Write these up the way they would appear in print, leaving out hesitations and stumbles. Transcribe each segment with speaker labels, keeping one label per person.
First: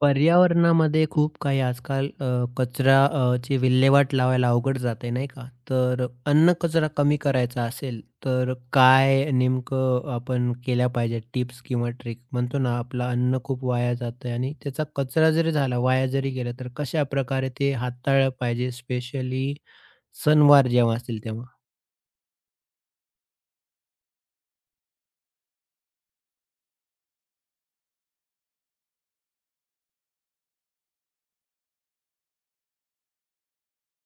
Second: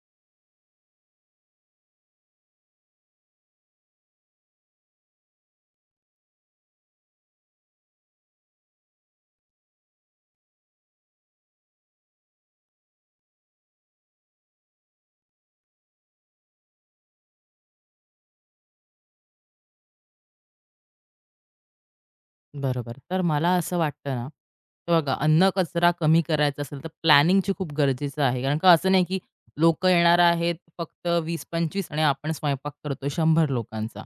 Speaker 1: पर्यावरणामध्ये खूप काही आजकाल कचरा ची विल्हेवाट लावायला अवघड जाते नाही का? तर अन्न कचरा कमी करायचा असेल, तर काय नेमकं आपण केल्या पाहिजे टिप्स किंवा ट्रिक? म्हणतो ना, आपलं अन्न खूप वाया जातंय आणि त्याचा कचरा जरी झाला, वाया जरी गेला, तर कशाप्रकारे ते हाताळलं पाहिजे स्पेशली सणवार जेव्हा असतील तेव्हा?
Speaker 2: बरोबर. तर मला असं वाटतं ना, हे बघा अन्न कचरा कमी करायचा असेल, तर प्लॅनिंगची खूप गरजेचं आहे. कारण का असं नाही, की लोकं येणार आहेत फक्त 20-25 आणि आपण स्वयंपाक करतोय 100 लोकांचा.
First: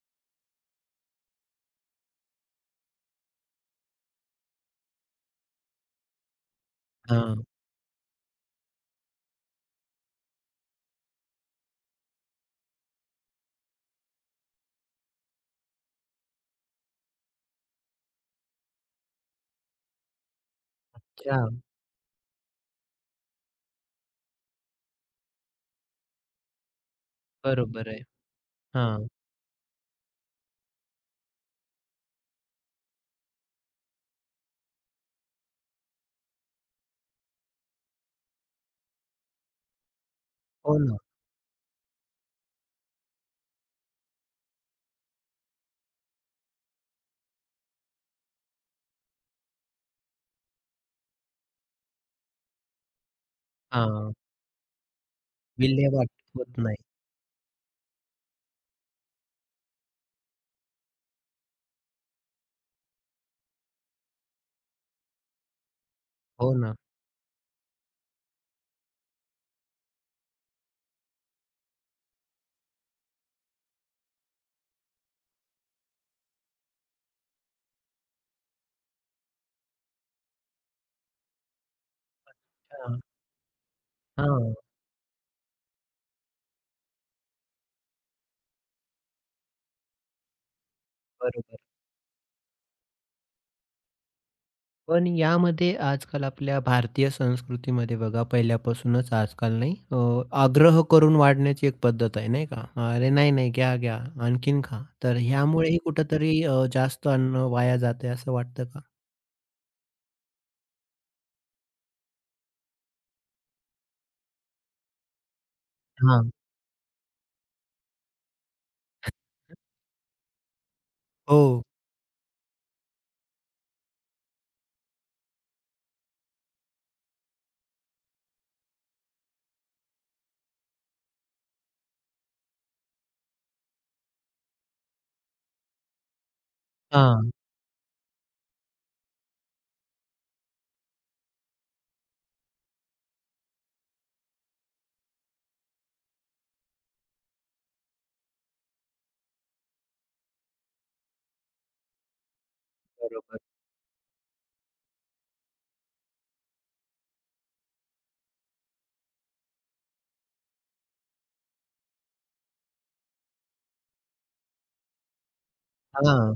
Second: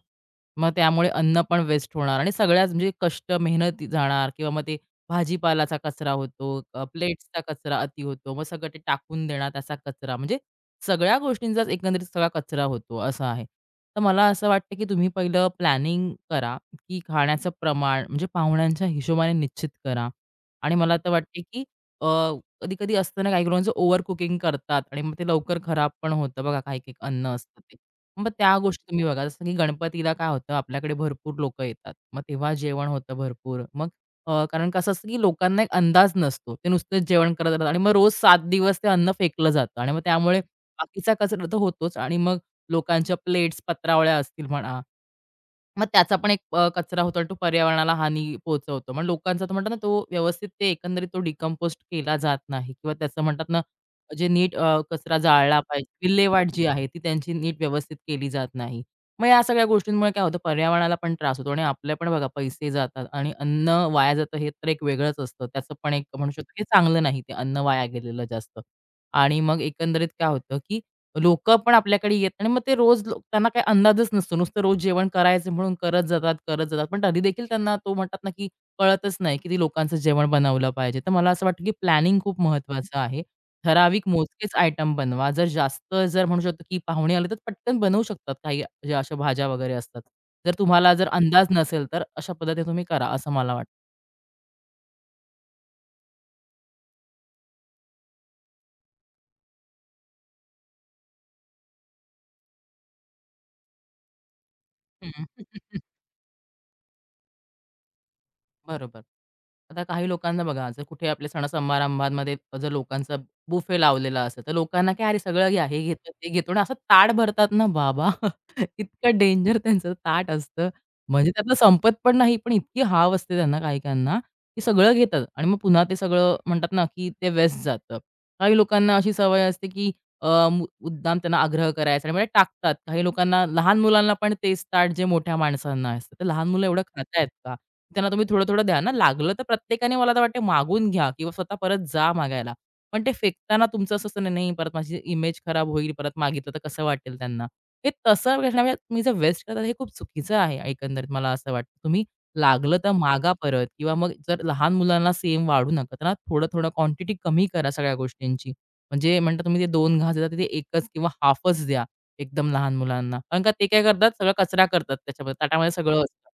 Speaker 2: मग त्यामुळे अन्न पण वेस्ट होणार आणि सगळ्याच म्हणजे कष्ट, मेहनत जाणार किंवा मग ते भाजीपालाचा कचरा होतो, प्लेट्सचा
Speaker 1: हां.
Speaker 2: कचरा अति होतो. मग सगळं ते टाकून देणार त्याचा कचरा. म्हणजे सगळ्या गोष्टींचाच एकंदरीत सगळा कचरा होतो, असं आहे. तर मला असं वाटतं, की तुम्ही पहिलं प्लॅनिंग करा की खाण्याचं प्रमाण म्हणजे पाहुण्यांच्या हिशोबाने निश्चित करा. आणि मला तर
Speaker 1: अच्छा.
Speaker 2: वाटते की अ, कधी-कधी असतं ना, काही लोकांचं ओव्हर कुकिंग करतात आणि मग ते लवकर खराब पण होतं बघा काही-काही अन्न असतं ते.
Speaker 1: बरोबर आहे.
Speaker 2: मग त्या गोष्टी तुम्ही
Speaker 1: हां.
Speaker 2: बघा. जसं की गणपतीला काय होतं आपल्याकडे भरपूर लोकं येतात. मग तेव्हा जेवण होतं भरपूर. मग कारण कसं असतं की लोकांना एक अंदाज नसतो. ते नुसतंच जेवण करत राहतात आणि मग रोज 7 दिवस ते अन्न फेकलं जातं आणि मग त्यामुळे
Speaker 1: हो ना.
Speaker 2: बाकीचा कचरा तर होतोच आणि मग लोकांच्या प्लेट्स पत्रावळ्या असतील म्हणा मग त्याचा पण एक कचरा होतो आणि तो पर्यावरणाला हानी पोहोचवतो. मग लोकांचा तर म्हणतात ना, तो व्यवस्थित ते एकंदरीत तो डिकंपोस्ट केला जात नाही किंवा त्याचं म्हणतात ना,
Speaker 1: हां.
Speaker 2: जे नीट कचरा जाळला पाहिजे.
Speaker 1: विल्हेवाट
Speaker 2: विल्हेवाट
Speaker 1: होत
Speaker 2: जी
Speaker 1: नाही.
Speaker 2: आहे ती त्यांची नीट व्यवस्थित केली जात नाही. मग या सगळ्या गोष्टींमुळे काय होतं पर्यावरणाला पण त्रास होतो आणि आपले पण बघा पैसे जातात आणि अन्न वाया जातं हे तर एक वेगळंच असतं. त्याचं पण एक म्हणू शकतो
Speaker 1: हो
Speaker 2: की
Speaker 1: ना.
Speaker 2: चांगलं नाही ते अन्न वाया गेलेलं जास्त. आणि मग एकंदरीत काय होतं की लोकं पण आपल्याकडे येत आणि मग ते रोज त्यांना काही अंदाजच नसतो. नुसतं रोज जेवण करायचं म्हणून करत जातात, करत जातात. पण तरी देखील त्यांना तो म्हणतात ना, की कळतच नाही किती लोकांचं जेवण बनवलं पाहिजे. तर मला असं वाटतं, की प्लॅनिंग खूप महत्त्वाचं
Speaker 1: हां.
Speaker 2: आहे. ठराविक मोजकेच
Speaker 1: हां.
Speaker 2: आयटम बनवा. जर जास्त म्हणू शकतो, की पाहुणे आले तर पटकन बनवू शकतात काही ज्या अशा भाज्या वगैरे असतात. जर तुम्हाला अंदाज
Speaker 1: बरोबर.
Speaker 2: नसेल, तर अशा पद्धतीने तुम्ही करा असं मला वाटतं.
Speaker 1: पण यामध्ये आजकाल आपल्या भारतीय संस्कृतीमध्ये बघा पहिल्यापासूनच आजकाल नाही आग्रह करून वाढण्याची एक पद्धत आहे नाही का? "अरे नाही, नाही, घ्या, घ्या. आणखीन खा." तर ह्यामुळेही
Speaker 2: हं.
Speaker 1: कुठेतरी जास्त अन्न वाया जातंय असं वाटतं का?
Speaker 2: बरोबर. आता काही लोकांना बघा, जर कुठे आपल्या सण-समारंभामध्ये जर लोकांचा बुफे लावलेला असेल, तर लोकांना काय अरे सगळं घ्या, हे घेतो, ते
Speaker 1: हां.
Speaker 2: घेतो आणि असं ताट भरतात ना बाबा, इतकं डेंजर त्यांचं ताट असतं. म्हणजे त्यातलं
Speaker 1: हो.
Speaker 2: संपत पण नाही, पण इतकी हाव असते त्यांना काही-काहींना, की सगळं घेतात आणि मग पुन्हा ते सगळं म्हणतात ना, की ते वेस्ट जातं. काही लोकांना अशी सवय असते, की अ, मु मुद्दाम त्यांना आग्रह करायचा आणि म्हणजे टाकतात. काही लोकांना लहान मुलांना पण तेच ताट जे मोठ्या माणसांना असतं. तर लहान मुलं एवढं खातायत
Speaker 1: हां.
Speaker 2: का? त्यांना तुम्ही थोडं-थोडं द्या ना. लागलं तर प्रत्येकाने मला तर वाटते मागून घ्या किंवा स्वतः परत जा मागायला. पण ते फेकताना तुमचं असं असतं, "नाही, नाही, परत माझी इमेज खराब होईल, परत मागितलं तर कसं वाटेल त्यांना." हे तसं करण्यापेक्षा तुम्ही जे वेस्ट करता हे खूप चुकीचं आहे एकंदरीत मला असं वाटतं. तुम्ही लागलं तर मागा
Speaker 1: बरोबर.
Speaker 2: परत किंवा मग जर लहान मुलांना सेम वाढू नका. त्यांना थोडं-थोडं क्वांटिटी कमी करा सगळ्या गोष्टींची. म्हणजे म्हणतात तुम्ही ते 2 घास देता तिथे 1च किंवा हाल्फच द्या एकदम लहान मुलांना. कारण का ते काय करतात सगळा कचरा करतात त्याच्यामध्ये ताटामध्ये सगळं असतं
Speaker 1: हां.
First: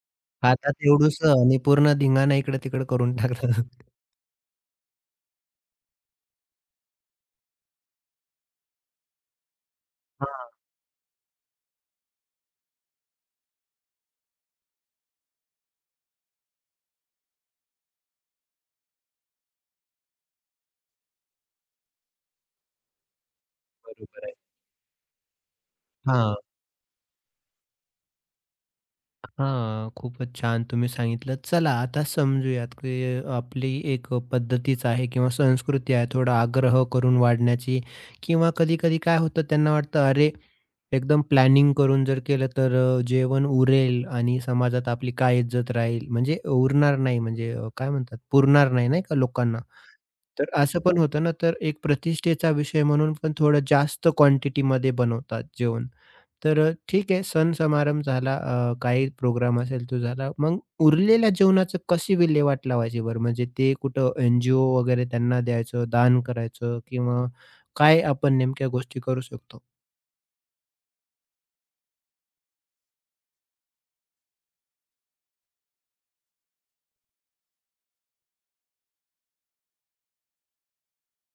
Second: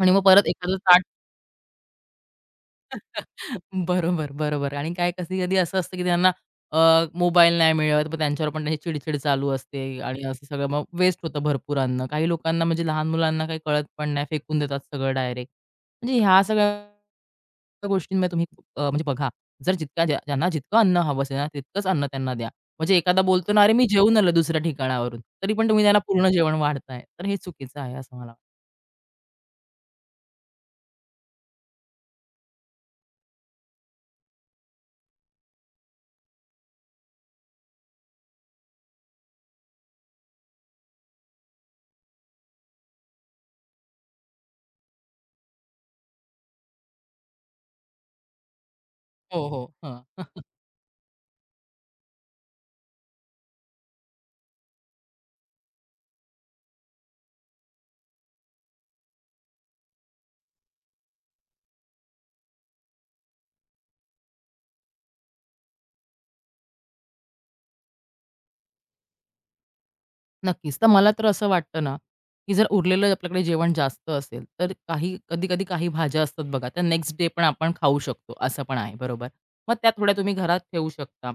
Speaker 2: आणि मग परत एखादं
Speaker 1: खातात
Speaker 2: ताट.
Speaker 1: एवढुसं आणि पूर्ण धिंगाणा इकडे-तिकडे करून टाकतात.
Speaker 2: बरोबर, बरोबर आणि काय कधी-कधी असं असतं, की त्यांना अ, मोबाईल नाही मिळत, मग त्यांच्यावर पण त्यांची चिडचिड चालू असते आणि असं
Speaker 1: हां.
Speaker 2: सगळं मग वेस्ट होतं भरपूर अन्न. काही लोकांना म्हणजे लहान मुलांना काही कळत पण नाही, फेकून देतात सगळं डायरेक्ट. म्हणजे ह्या सगळ्या गोष्टींमध्ये तुम्ही म्हणजे बघा, जर जितक्या ज्या ज्यांना जितकं अन्न हवं असेल ना, तितकंच अन्न त्यांना द्या. म्हणजे एखादा बोलतो ना, "अरे, मी जेवून
Speaker 1: बरोबर
Speaker 2: आलो
Speaker 1: आहे.
Speaker 2: दुसऱ्या ठिकाणावरून." तरी पण तुम्ही त्यांना पूर्ण जेवण वाढताय. तर हे चुकीचं आहे असं मला वाटतं.
Speaker 1: हां, खूपच छान तुम्ही सांगितलं. चला आता समजूयात की आपली एक पद्धतीच आहे किंवा संस्कृती आहे थोडा आग्रह करून वाढण्याची किंवा कधी-कधी काय होतं त्यांना वाटतं, "अरे, एकदम प्लॅनिंग करून जर केलं तर जेवण उरेल आणि समाजात आपली काय इज्जत राहील?" म्हणजे उरणार नाही म्हणजे काय म्हणतात पुरणार नाही, नाही का
Speaker 2: हो,
Speaker 1: लोकांना.
Speaker 2: हो. हं.
Speaker 1: तर असं पण होतं ना, तर एक प्रतिष्ठेचा विषय म्हणून पण थोडं जास्त क्वांटिटीमध्ये बनवतात जेवण. तर ठीक आहे सण समारंभ झाला, काही प्रोग्राम असेल तो झाला. मग उरलेल्या जेवणाचं कशी विल्हेवाट लावायची बरं? म्हणजे ते कुठं एन-जी-ओ वगैरे त्यांना द्यायचं, दान करायचं किंवा काय आपण नेमक्या गोष्टी करू शकतो?
Speaker 2: नक्कीच. तर मला तर असं वाटतं ना, की जर उरलेलं आपल्याकडे जेवण जास्त असेल, तर काही कधी-कधी काही भाज्या असतात बघा, त्या नेक्स्ट डे पण आपण खाऊ शकतो, असं पण आहे, बरोबर. मग त्या थोड्या तुम्ही घरात ठेवू शकता.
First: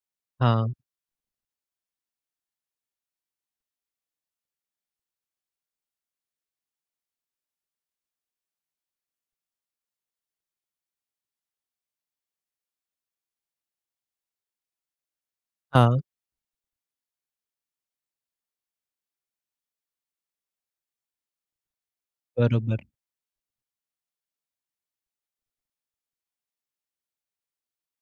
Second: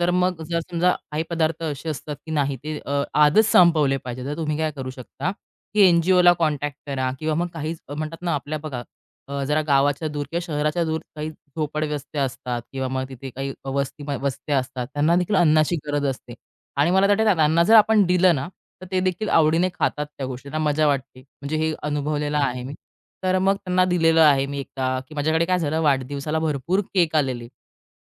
Speaker 2: तर मग जर
Speaker 1: हां,
Speaker 2: समजा काही पदार्थ असे असतात, की नाही ते आजच संपवले पाहिजे, तर तुम्ही काय करू शकता, की एन-जी-ओला कॉन्टॅक्ट करा किंवा मग काही म्हणतात ना, आपल्या बघा जरा गावाच्या दूर किंवा शहराच्या दूर काही झोपडवस्त्या असतात किंवा मग तिथे काही वस्त्या असतात, त्यांना देखील अन्नाची
Speaker 1: हां,
Speaker 2: गरज असते. आणि मला वाटतं ना, त्यांना जर आपण दिलं ना, तर ते देखील आवडीने खातात त्या गोष्टी. त्यांना मजा वाटते. म्हणजे हे अनुभवलेलं आहे मी.
Speaker 1: बरोबर.
Speaker 2: तर मग त्यांना दिलेलं आहे मी एकदा, की माझ्याकडे काय झालं वाढदिवसाला भरपूर केक आलेले.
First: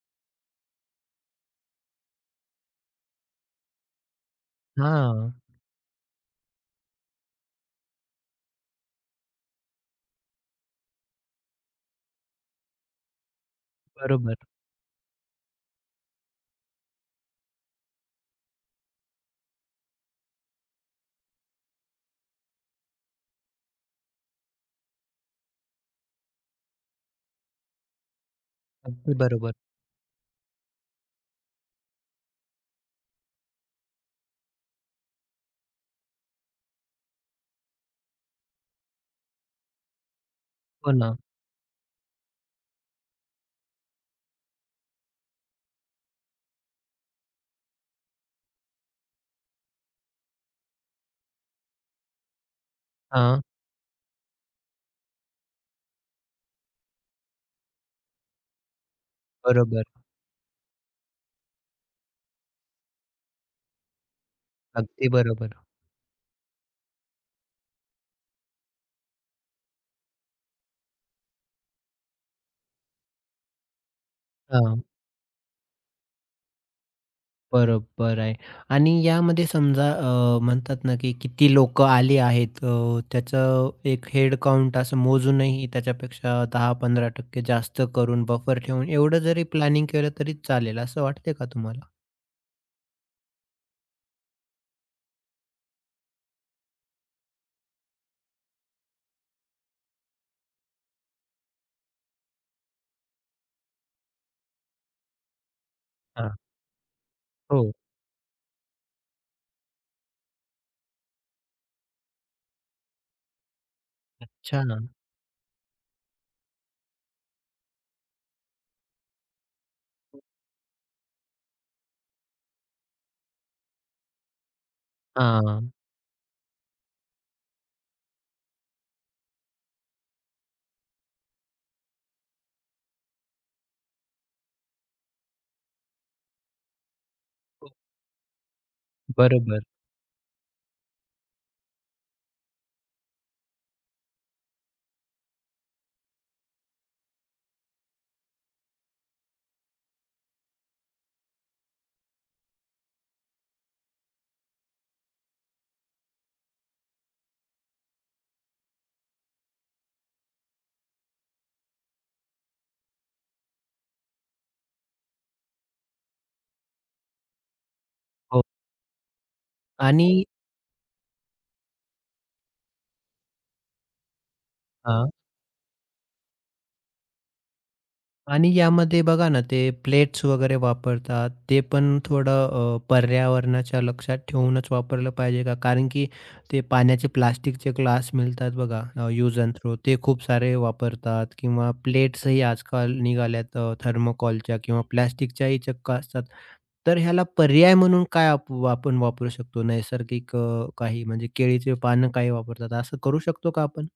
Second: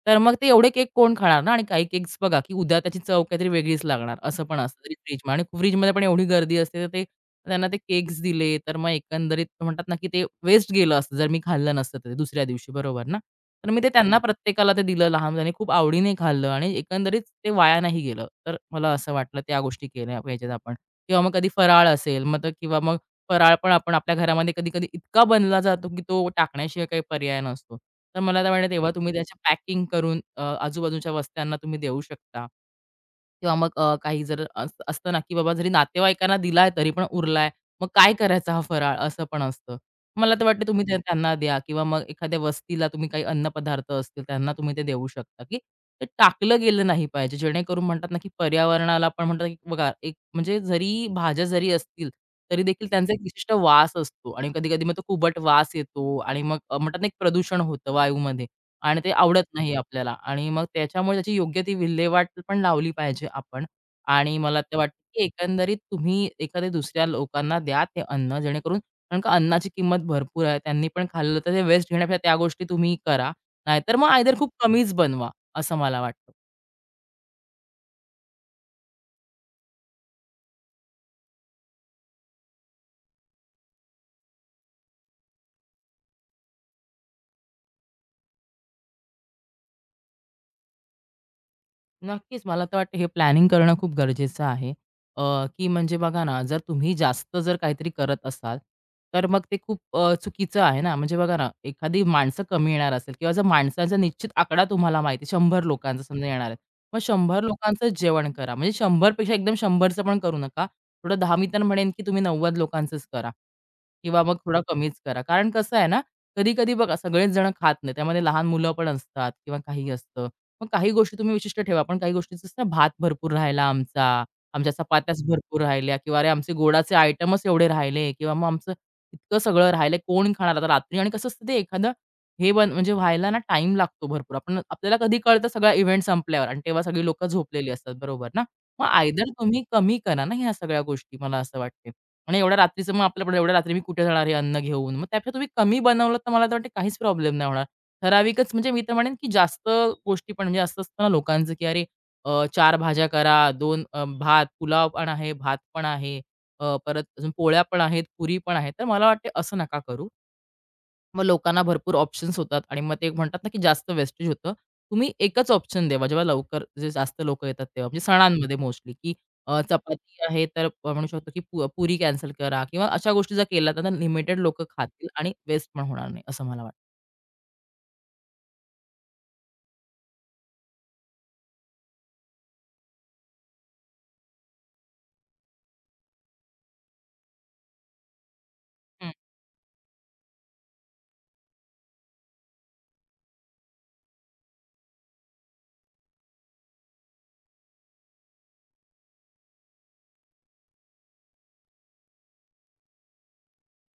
Speaker 2: तर मग ते एवढे केक कोण खाणार ना आणि काही केक्स बघा, की उद्या त्याची चव काहीतरी वेगळीच लागणार असं पण असतं तरी फ्रिजमध्ये
Speaker 1: हां,
Speaker 2: आणि फ्रिजमध्ये पण एवढी गर्दी असते तर ते त्यांना ते केक्स दिले, तर मग एकंदरीत म्हणतात ना, की ते वेस्ट गेलं असतं, जर मी खाल्लं नसतं तर ते दुसऱ्या दिवशी, बरोबर ना? तर मी ते त्यांना
Speaker 1: बरोबर.
Speaker 2: प्रत्येकाला ते दिलं. लहान मुलांनी खूप आवडीने खाल्लं आणि एकंदरीत ते वाया नाही गेलं. तर मला असं वाटलं त्या गोष्टी केल्या पाहिजेत आपण. किंवा मग कधी फराळ असेल, मग तर किंवा मग फराळ पण आपण आपल्या घरामध्ये कधी-कधी इतका बनला जातो, की तो टाकण्याशिवाय काही पर्याय नसतो. तर मला तर वाटतं तेव्हा तुम्ही
Speaker 1: अगदी
Speaker 2: अगदी.
Speaker 1: बरोबर.
Speaker 2: पॅकिंग करून आजूबाजूच्या वस्त्यांना तुम्ही देऊ शकता. किंवा मग काही जर अस असतं ना, की बाबा जरी नातेवाईकांना दिलाय तरी पण उरलाय, मग काय करायचा हा फराळ असं पण असतं. मला तर वाटतं तुम्ही
Speaker 1: हो
Speaker 2: ते
Speaker 1: ना.
Speaker 2: त्यांना द्या किंवा मग एखाद्या वस्तीला तुम्ही काही अन्नपदार्थ असतील त्यांना तुम्ही ते देऊ शकता, की ते टाकलं गेलं नाही पाहिजे. जेणेकरून म्हणतात ना, की पर्यावरणाला पण म्हणतात की बघा एक म्हणजे जरी भाज्या जरी असतील, तरी देखील त्यांचा एक
Speaker 1: हां,
Speaker 2: विशिष्ट वास असतो आणि कधी-कधी मग तो कुबट वास येतो आणि मग म्हणतात ना, एक प्रदूषण होतं वायूमध्ये. आणि ते आवडत नाही
Speaker 1: बरोबर.
Speaker 2: आपल्याला आणि मग त्याच्यामुळे त्याची योग्य ती विल्हेवाट पण लावली पाहिजे आपण. आणि मला ते वाटतं,
Speaker 1: अगदी
Speaker 2: की
Speaker 1: बरोबर.
Speaker 2: एकंदरीत तुम्ही एखाद्या दुसऱ्या लोकांना द्या ते अन्न जेणेकरून कारण का अन्नाची किंमत भरपूर आहे. त्यांनी पण खाल्लं तर ते वेस्ट घेण्यापेक्षा त्या गोष्टी तुम्ही करा. नाहीतर मग आयदर खूप
Speaker 1: हां.
Speaker 2: कमीच बनवा, असं मला वाटतं.
Speaker 1: बरोबर आहे आणि यामध्ये समजा म्हणतात ना, की किती लोक आली आहेत त्याचं एक हेड काउंट असं मोजूनही त्याच्यापेक्षा 10-15% जास्त करून बफर ठेवून एवढं जरी प्लॅनिंग केलं तरी चालेल, असं वाटतंय का तुम्हाला?
Speaker 2: नक्कीच. मला तर वाटतं हे प्लॅनिंग करणं खूप गरजेचं आहे. की म्हणजे बघा ना, जर तुम्ही जास्त काहीतरी करत असाल, तर मग ते खूप चुकीचं आहे ना. म्हणजे बघा ना, एखादी माणसं कमी येणार असेल किंवा जर माणसांचा निश्चित आकडा तुम्हाला माहिती आहे, 100 लोकांचा समजा
Speaker 1: हां.
Speaker 2: येणार आहेत. मग 100
Speaker 1: हो.
Speaker 2: लोकांचं जेवण करा. म्हणजे 100 एकदम 100चं पण करू नका. थोडं दा मी तर म्हणेन, की तुम्ही 90 लोकांचंच करा किंवा मग थोडा
Speaker 1: अच्छा.
Speaker 2: कमीच करा. कारण कसं आहे ना, कधी-कधी बघा सगळेच जण खात नाही. त्यामध्ये लहान मुलं पण असतात किंवा काही असतं. मग काही गोष्टी तुम्ही विशिष्ट ठेवा, पण काही गोष्टी जसं भात भरपूर राहिला आमचा, आमच्या चपात्याच हं. भरपूर
Speaker 1: हां.
Speaker 2: राहिल्या किंवा अरे आमचे गोडाचे आयटमच एवढे राहिले किंवा मग आमचं इतकं सगळं राहिलंय कोण खाणार आता रात्री आणि कसं असतं ते एखादं हे बन म्हणजे व्हायला ना टाईम लागतो भरपूर. आपण आपल्याला कधी कळतं सगळा इव्हेंट संपल्यावर आणि तेव्हा सगळी लोकं झोपलेली असतात, बरोबर ना? मग आयदर
Speaker 1: बरोबर.
Speaker 2: तुम्ही कमी करा ना ह्या सगळ्या गोष्टी मला असं वाटते. आणि एवढ्या रात्रीचं मग आपल्याकडे एवढ्या रात्री मी कुठे जाणार हे अन्न घेऊन? मग त्यापेक्षा तुम्ही कमी बनवलं तर मला तर वाटतं काहीच प्रॉब्लेम नाही होणार. ठराविकच म्हणजे मी तर म्हणेन, की जास्त गोष्टी पण म्हणजे असं असतं ना लोकांचं, की "अरे 4 भाज्या करा, 2 भात, पुलाव पण आहे, भात पण आहे, परत अजून पोळ्या पण आहेत, पुरी पण आहे." तर मला वाटते असं नका करू. मग लोकांना भरपूर ऑप्शन्स होतात आणि मग ते म्हणतात ना, की जास्त वेस्टेज होतं. तुम्ही एकच ऑप्शन द्यावा जेव्हा लवकर जे जास्त लोकं येतात तेव्हा, म्हणजे
Speaker 1: हो
Speaker 2: सणांमध्ये मोस्टली, की
Speaker 1: आणि
Speaker 2: चपाती आहे तर म्हणू शकतो, की पुरी कॅन्सल करा किंवा अशा गोष्टी जर केल्या तर लिमिटेड लोकं खातील
Speaker 1: हां.
Speaker 2: आणि वेस्ट पण होणार नाही असं मला वाटतं.
Speaker 1: आणि यामध्ये बघा ना, ते प्लेट्स वगैरे वापरतात, ते पण थोडं पर्यावरणाच्या लक्षात ठेवूनच वापरलं पाहिजे का? कारण की ते पाण्याचे प्लास्टिकचे ग्लास मिळतात बघा यूज अँड थ्रो ते खूप सारे वापरतात किंवा प्लेट्सही आजकाल निघाल्यात थर्मोकॉलच्या किंवा प्लास्टिकच्याही चक्क असतात. तर ह्याला पर्याय म्हणून काय आपण वापरू शकतो? नैसर्गिक काही म्हणजे केळीचे पानं काही वापरतात, असं करू शकतो का आपण?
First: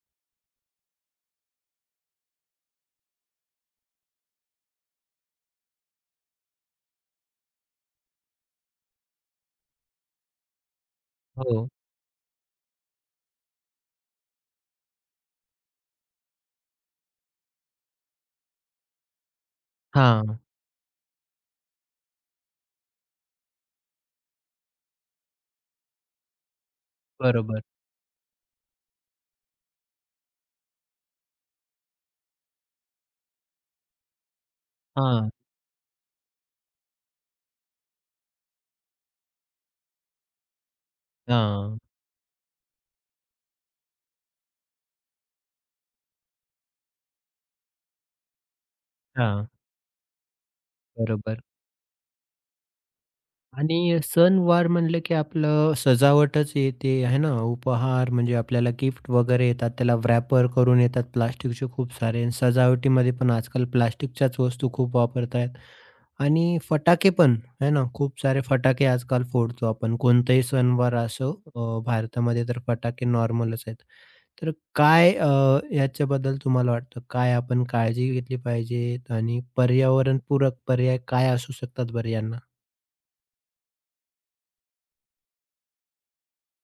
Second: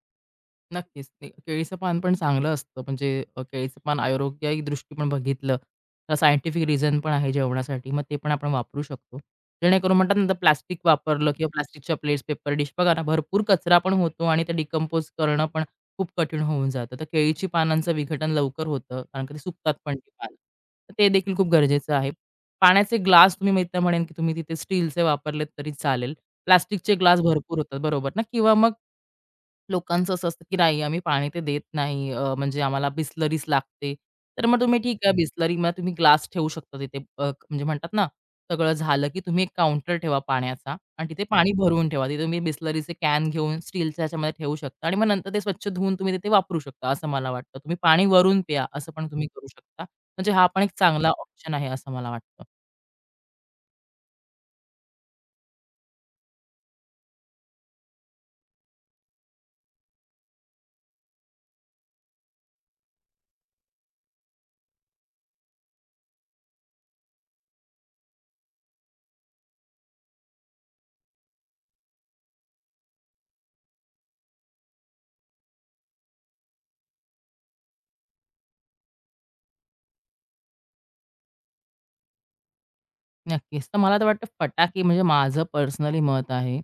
Speaker 2: नक्कीच. ते केळीचं पान पण चांगलं असतं म्हणजे केळीचं पान आरोग्याही दृष्टी पण बघितलं, तर सायंटिफिक रिझन पण आहे जेवणासाठी. मग ते पण आपण वापरू शकतो. जेणेकरून म्हणतात ना, तर प्लास्टिक वापरलं किंवा
Speaker 1: हो.
Speaker 2: प्लास्टिकच्या प्लेट्स, पेपर डिश बघा ना, भरपूर कचरा पण होतो आणि ते डिकंपोज करणं पण खूप कठीण होऊन जातं. तर केळीची पानांचं विघटन लवकर होतं, कारण का ते सुकतात पण ती पानं.
Speaker 1: हां,
Speaker 2: तर ते देखील खूप गरजेचं आहे. पाण्याचे ग्लास तुम्ही मी तर म्हणेन, की तुम्ही तिथे स्टीलचे वापरलेत तरी चालेल. प्लास्टिकचे ग्लास भरपूर
Speaker 1: बरोबर.
Speaker 2: होतात, बरोबर ना? किंवा मग लोकांचं असं असतं, की "नाही, आम्ही पाणी ते देत नाही. म्हणजे आम्हाला बिसलरीच लागते." तर मग तुम्ही ठीक आहे, हं.
Speaker 1: हां,
Speaker 2: बिसलरीमध्ये तुम्ही ग्लास ठेवू शकता तिथे म्हणजे म्हणतात ना, सगळं झालं, की तुम्ही एक काउंटर ठेवा पाण्याचा आणि तिथे पाणी
Speaker 1: हां,
Speaker 2: भरवून ठेवा. तिथे तुम्ही बिसलरीचे कॅन घेऊन स्टीलच्या ह्याच्यामध्ये ठेवू शकता आणि मग नंतर ते स्वच्छ धुवून तुम्ही तिथे वापरू शकता, असं मला वाटतं. तुम्ही पाणी वरून प्या, असं पण तुम्ही करू
Speaker 1: हां.
Speaker 2: शकता. म्हणजे हा पण एक चांगला
Speaker 1: बरोबर
Speaker 2: ऑप्शन आहे, असं मला वाटतं.
Speaker 1: आणि सणवार म्हणलं की आपलं सजावटच येते आहे ना उपहार म्हणजे आपल्याला गिफ्ट वगैरे येतात त्याला व्रॅपर करून येतात प्लास्टिकचे खूप सारे आणि सजावटीमध्ये पण आजकाल प्लास्टिकच्याच वस्तू खूप वापरतायत आणि फटाके पण आहे ना खूप सारे फटाके आजकाल फोडतो आपण कोणताही सणवार असो भारतामध्ये तर फटाके नॉर्मलच आहेत तर काय याच्याबद्दल तुम्हाला वाटतं काय आपण काळजी घेतली पाहिजे आणि पर्यावरणपूरक पर्याय काय असू शकतात बरं यांना
Speaker 2: नक्कीच. तर मला तर वाटतं फटाके म्हणजे माझं पर्सनली मत आहे,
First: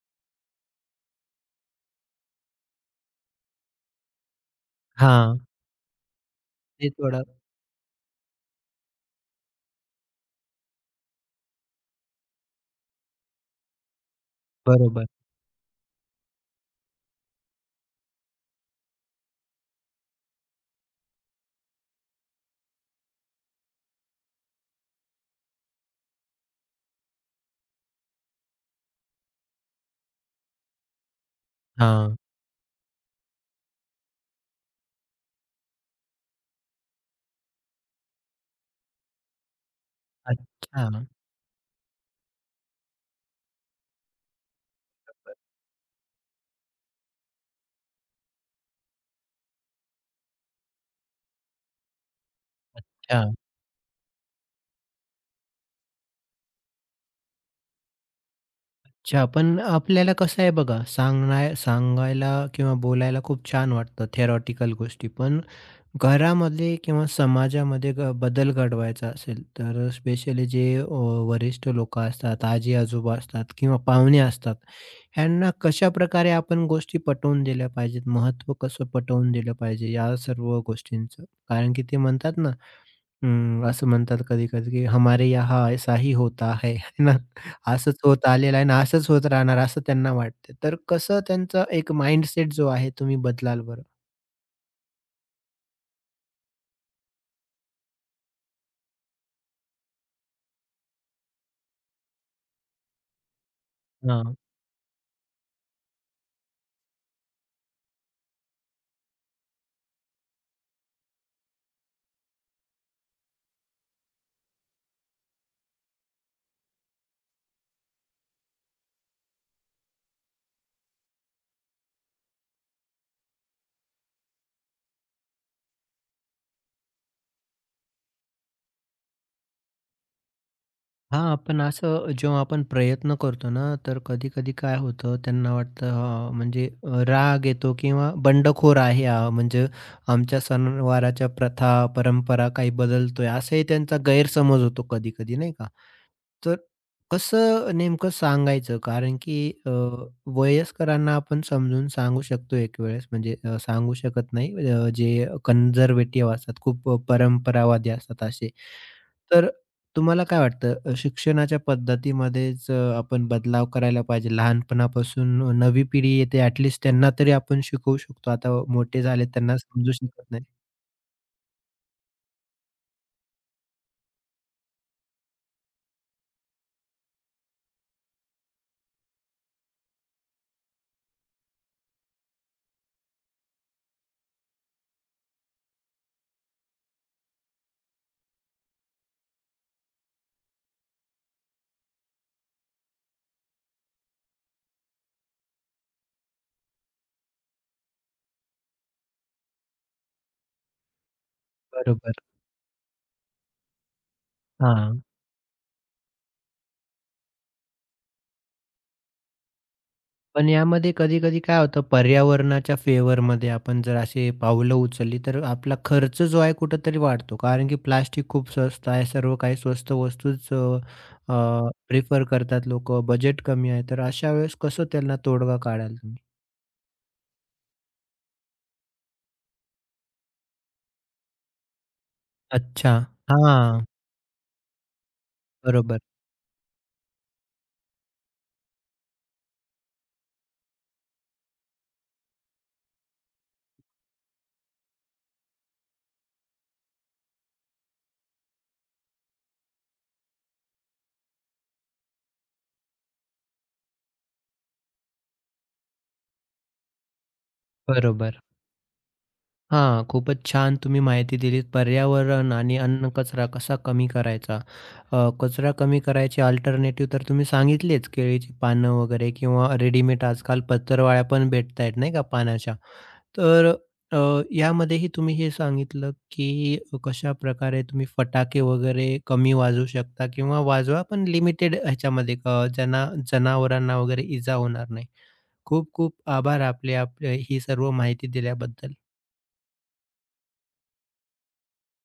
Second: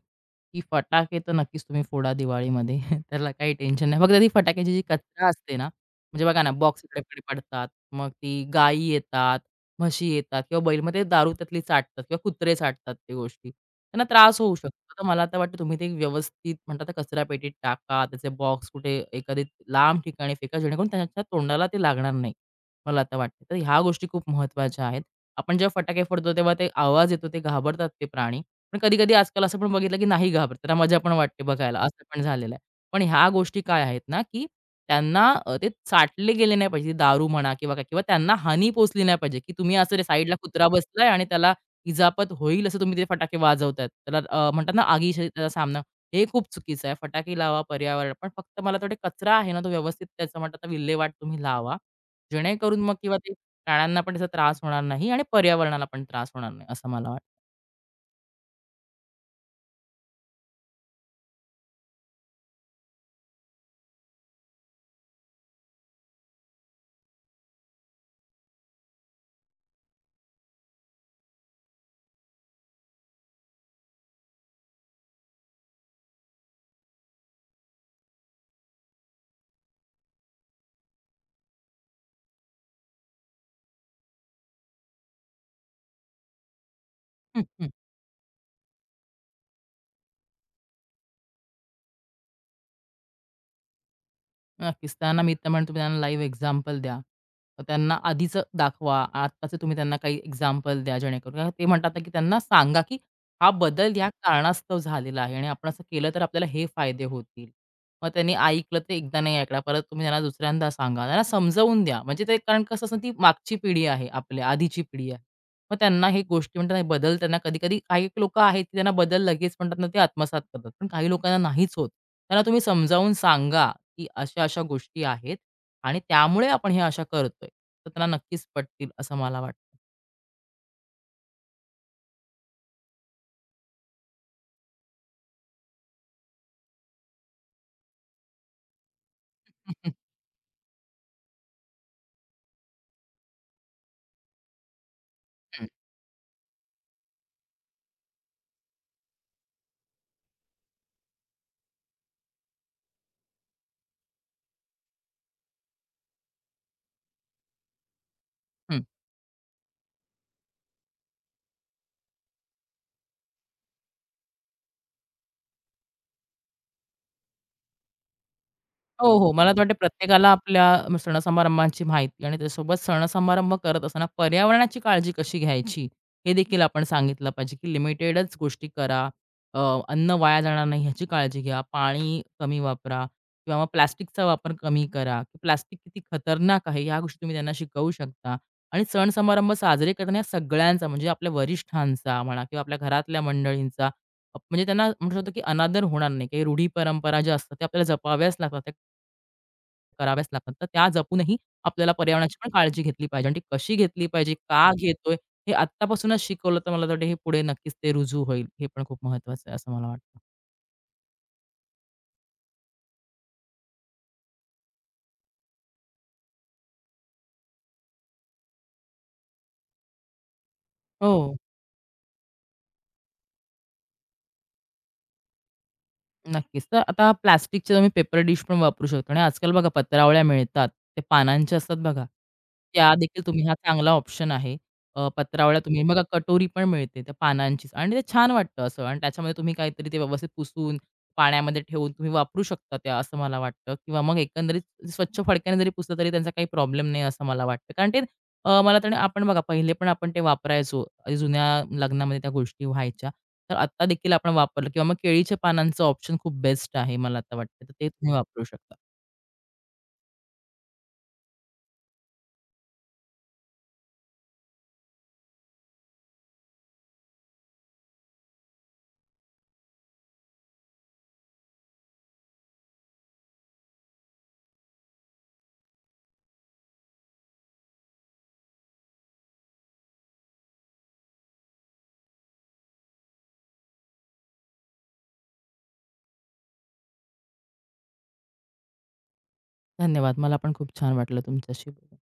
Speaker 2: की फटाके तर नक्कीच तुम्ही फोडा दिवाळीमध्ये. त्याला काही टेन्शन नाही. फक्त ती फटाक्याची जी कचरा
Speaker 1: हां,
Speaker 2: असते ना, म्हणजे बघा ना बॉक्स
Speaker 1: ते
Speaker 2: इकडे-तिकडे
Speaker 1: थोडं
Speaker 2: पडतात. मग ती गायी येतात, म्हशी येतात किंवा बैल, मग ते दारू त्यातली चाटतात किंवा कुत्रे चाटतात ते गोष्टी. त्यांना त्रास होऊ शकतो. तर
Speaker 1: बरोबर.
Speaker 2: मला तर वाटतं तुम्ही ते व्यवस्थित म्हणतात ना कचरापेटीत टाका. त्याचे बॉक्स कुठे एखादी लांब ठिकाणी फेका जेणेकरून त्याच्या तोंडाला ते लागणार नाही. मला तर वाटतं. तर ह्या गोष्टी खूप महत्त्वाच्या आहेत. आपण जेव्हा फटाके फोडतो तेव्हा ते आवाज येतो, ते घाबरतात ते प्राणी. पण कधी-कधी आजकाल असं पण बघितलं, की नाही घाबरत. त्यांना मजा पण वाटते बघायला, असं
Speaker 1: हां.
Speaker 2: पण झालेलं आहे. पण ह्या गोष्टी काय आहेत ना, की त्यांना ते चाटले गेले नाही पाहिजे. दारू म्हणा किंवा काय किंवा त्यांना हानी पोहोचली नाही पाहिजे, की तुम्ही असं साईडला कुत्रा
Speaker 1: अच्छा,
Speaker 2: बसलाय आणि त्याला इजापत होईल असं तुम्ही ते फटाके वाजवताय. त्याला म्हणतात ना आगीशी त्याचा सामना. हे खूप चुकीचं आहे. फटाके लावा, पर्यावरण पण फक्त मला तर कचरा आहे ना, तो व्यवस्थित त्याचा म्हणतात ना विल्हेवाट तुम्ही लावा. जेणेकरून मग किंवा
Speaker 1: अच्छा,
Speaker 2: ते प्राण्यांना पण त्याचा त्रास होणार नाही आणि पर्यावरणाला पण त्रास होणार नाही, असं मला वाटतं.
Speaker 1: अच्छा. पण आपल्याला कसं आहे बघा, सांगायला किंवा बोलायला खूप छान वाटतं थेरॉटिकल गोष्टी. पण घरामध्ये किंवा समाजामध्ये ग बदल घडवायचा असेल, तर स्पेशली जे वरिष्ठ लोकं असतात, आजी-आजोबा असतात किंवा पाहुणे असतात, ह्यांना कशाप्रकारे आपण गोष्टी पटवून दिल्या पाहिजेत? महत्त्व कसं पटवून दिलं पाहिजे या सर्व गोष्टींचं? कारण की ते म्हणतात ना हम्म, असं म्हणतात कधी-कधी, की "हमारे यहाँ ऐसा ही होता है." है ना?
Speaker 2: हं.
Speaker 1: असंच होत आलेलं आहे आणि असंच होत राहणार असं त्यांना वाटतं. तर कसं त्यांचा एक माइंडसेट जो आहे तुम्ही बदलाल बरं?
Speaker 2: नक्कीच. त्यांना मी तर म्हणतो तुम्ही त्यांना लाईव्ह एक्झाम्पल द्या. मग त्यांना आधीचं दाखवा. आत्ताचं तुम्ही त्यांना काही एक्झाम्पल द्या जेणेकरून कारण ते म्हणतात ना, की त्यांना सांगा, की हा बदल या
Speaker 1: हां.
Speaker 2: कारणास्तव झालेला आहे आणि आपण असं केलं तर आपल्याला हे फायदे होतील. मग त्यांनी ऐकलं ते एकदा नाही ऐकलं. परत तुम्ही त्यांना दुसऱ्यांदा सांगा. त्यांना समजवून द्या. म्हणजे ते कारण कसं असतं ती मागची पिढी आहे आपल्या, आधीची पिढी आहे. मग त्यांना हे गोष्टी म्हणतात ना बदल त्यांना कधी-कधी काही लोकं आहेत, की त्यांना बदल लगेच म्हणतात ना ते आत्मसात करतात. पण काही लोकांना नाहीच होत. त्यांना तुम्ही समजावून सांगा की अशा-अशा गोष्टी आहेत आणि त्यामुळे आपण हे अशा करतोय. तर त्यांना नक्कीच पटतील असं मला वाटतं.
Speaker 1: हां, पण असं जेव्हा आपण प्रयत्न करतो ना, तर कधी-कधी काय होतं त्यांना वाटतं हां, म्हणजे राग येतो किंवा बंडखोर आहे हा, म्हणजे
Speaker 2: हं,
Speaker 1: आमच्या सणवाराच्या प्रथा, परंपरा काही बदलतोय असाही त्यांचा गैरसमज होतो कधी-कधी नाही का? तर कसं नेमकं सांगायचं? कारण की अ, वयस्करांना आपण समजून सांगू शकतो एक वेळेस म्हणजे सांगू शकत नाही. जे कन्झर्व्हेटिव्ह असतात, खूप परंपरावादी असतात असे. तर तुम्हाला काय वाटतं शिक्षणाच्या पद्धतीमध्येच आपण बदलाव करायला पाहिजे लहानपणापासून नवी पिढी येते ॲटलीस्ट त्यांना तरी आपण शिकवू शकतो. आता मोठे
Speaker 2: हो,
Speaker 1: झाले
Speaker 2: हो. मला
Speaker 1: त्यांना
Speaker 2: तर वाटतं
Speaker 1: समजू शकत
Speaker 2: प्रत्येकाला
Speaker 1: नाही.
Speaker 2: आपल्या सण-समारंभांची माहिती आणि त्यासोबत सण-समारंभ करत असताना पर्यावरणाची काळजी कशी घ्यायची, हे देखील आपण सांगितलं पाहिजे, की लिमिटेडच गोष्टी करा. अ, अन्न वाया जाणार नाही ह्याची काळजी घ्या. पाणी कमी वापरा किंवा मग प्लास्टिकचा वापर कमी करा. की प्लास्टिक किती खतरनाक आहे ह्या गोष्टी तुम्ही त्यांना शिकवू शकता. आणि सण-समारंभ साजरे करताना सगळ्यांचा म्हणजे आपल्या वरिष्ठांचा म्हणा किंवा आपल्या घरातल्या मंडळींचा म्हणजे त्यांना म्हणू शकतो की अनादर होणार नाही. काही रूढी परंपरा ज्या असतात, त्या आपल्याला जपाव्याच लागतात. त्या कराव्याच लागतात. तर त्या जपूनही आपल्याला
Speaker 1: बरोबर.
Speaker 2: पर्यावरणाची पण काळजी घेतली पाहिजे आणि ती कशी घेतली पाहिजे, का
Speaker 1: हां.
Speaker 2: घेतोय, हे आत्तापासूनच शिकवलं तर मला तर वाटतं हे पुढे नक्कीच ते रुजू होईल. हे पण खूप महत्त्वाचं आहे असं मला वाटतं.
Speaker 1: पण यामध्ये कधी-कधी काय होतं पर्यावरणाच्या फेवरमध्ये आपण जर असे पावलं उचलली, तर आपला खर्च जो आहे कुठेतरी वाढतो. कारण की प्लास्टिक खूप स्वस्त आहे. सर्व काही स्वस्त वस्तूच अ,
Speaker 2: हो.
Speaker 1: अ, प्रिफर करतात लोकं. बजेट कमी आहे. तर अशा वेळेस कसं त्यांना तोडगा काढाल तुम्ही?
Speaker 2: नक्कीच. तर आता प्लास्टिकचे तुम्ही पेपर डिश पण वापरू शकता आणि आजकाल बघा पत्रावळ्या मिळतात. ते पानांच्या असतात बघा.
Speaker 1: अच्छा.
Speaker 2: त्यादेखील तुम्ही हा
Speaker 1: हां.
Speaker 2: चांगला ऑप्शन आहे. पत्रावळ्या तुम्ही
Speaker 1: बरोबर,
Speaker 2: बघा कटोरी पण मिळते त्या पानांचीच आणि ते छान वाटतं असं आणि त्याच्यामध्ये तुम्ही काहीतरी ते व्यवस्थित पुसून पाण्यामध्ये ठेवून तुम्ही वापरू शकता त्या असं मला वाटतं किंवा मग एकंदरीत स्वच्छ फडक्याने जरी पुसलं तरी त्यांचा काही प्रॉब्लेम नाही असं मला वाटतं. कारण ते मला तर आपण बघा पहिले पण आपण ते वापरायचो. जुन्या लग्नामध्ये त्या गोष्टी व्हायच्या. तर आत्ता देखील आपण वापरलं किंवा मग केळीच्या पानांचं ऑप्शन खूप बेस्ट आहे मला आता वाटतं. तर ते तुम्ही
Speaker 1: बरोबर.
Speaker 2: वापरू शकता.
Speaker 1: हां, खूपच छान तुम्ही माहिती दिलीत. पर्यावरण आणि अन्न कचरा कसा कमी करायचा. कचरा कमी करायचे अल्टरनेटिव्ह तर तुम्ही सांगितलेच, केळीची पानं वगैरे किंवा रेडीमेड आजकाल पत्रावळ्या पण भेटतायत नाही का पानाच्या. तर अ, यामध्येही तुम्ही हे सांगितलं, की कशाप्रकारे तुम्ही फटाके वगैरे कमी वाजवू शकता किंवा वाजवा पण लिमिटेड ह्याच्यामध्ये ज्यांना जनावरांना वगैरे इजा होणार नाही. खूप खूप आभार आपले, ही सर्व माहिती दिल्याबद्दल.
Speaker 2: धन्यवाद. मला पण खूप छान वाटलं तुमच्याशी बोलून.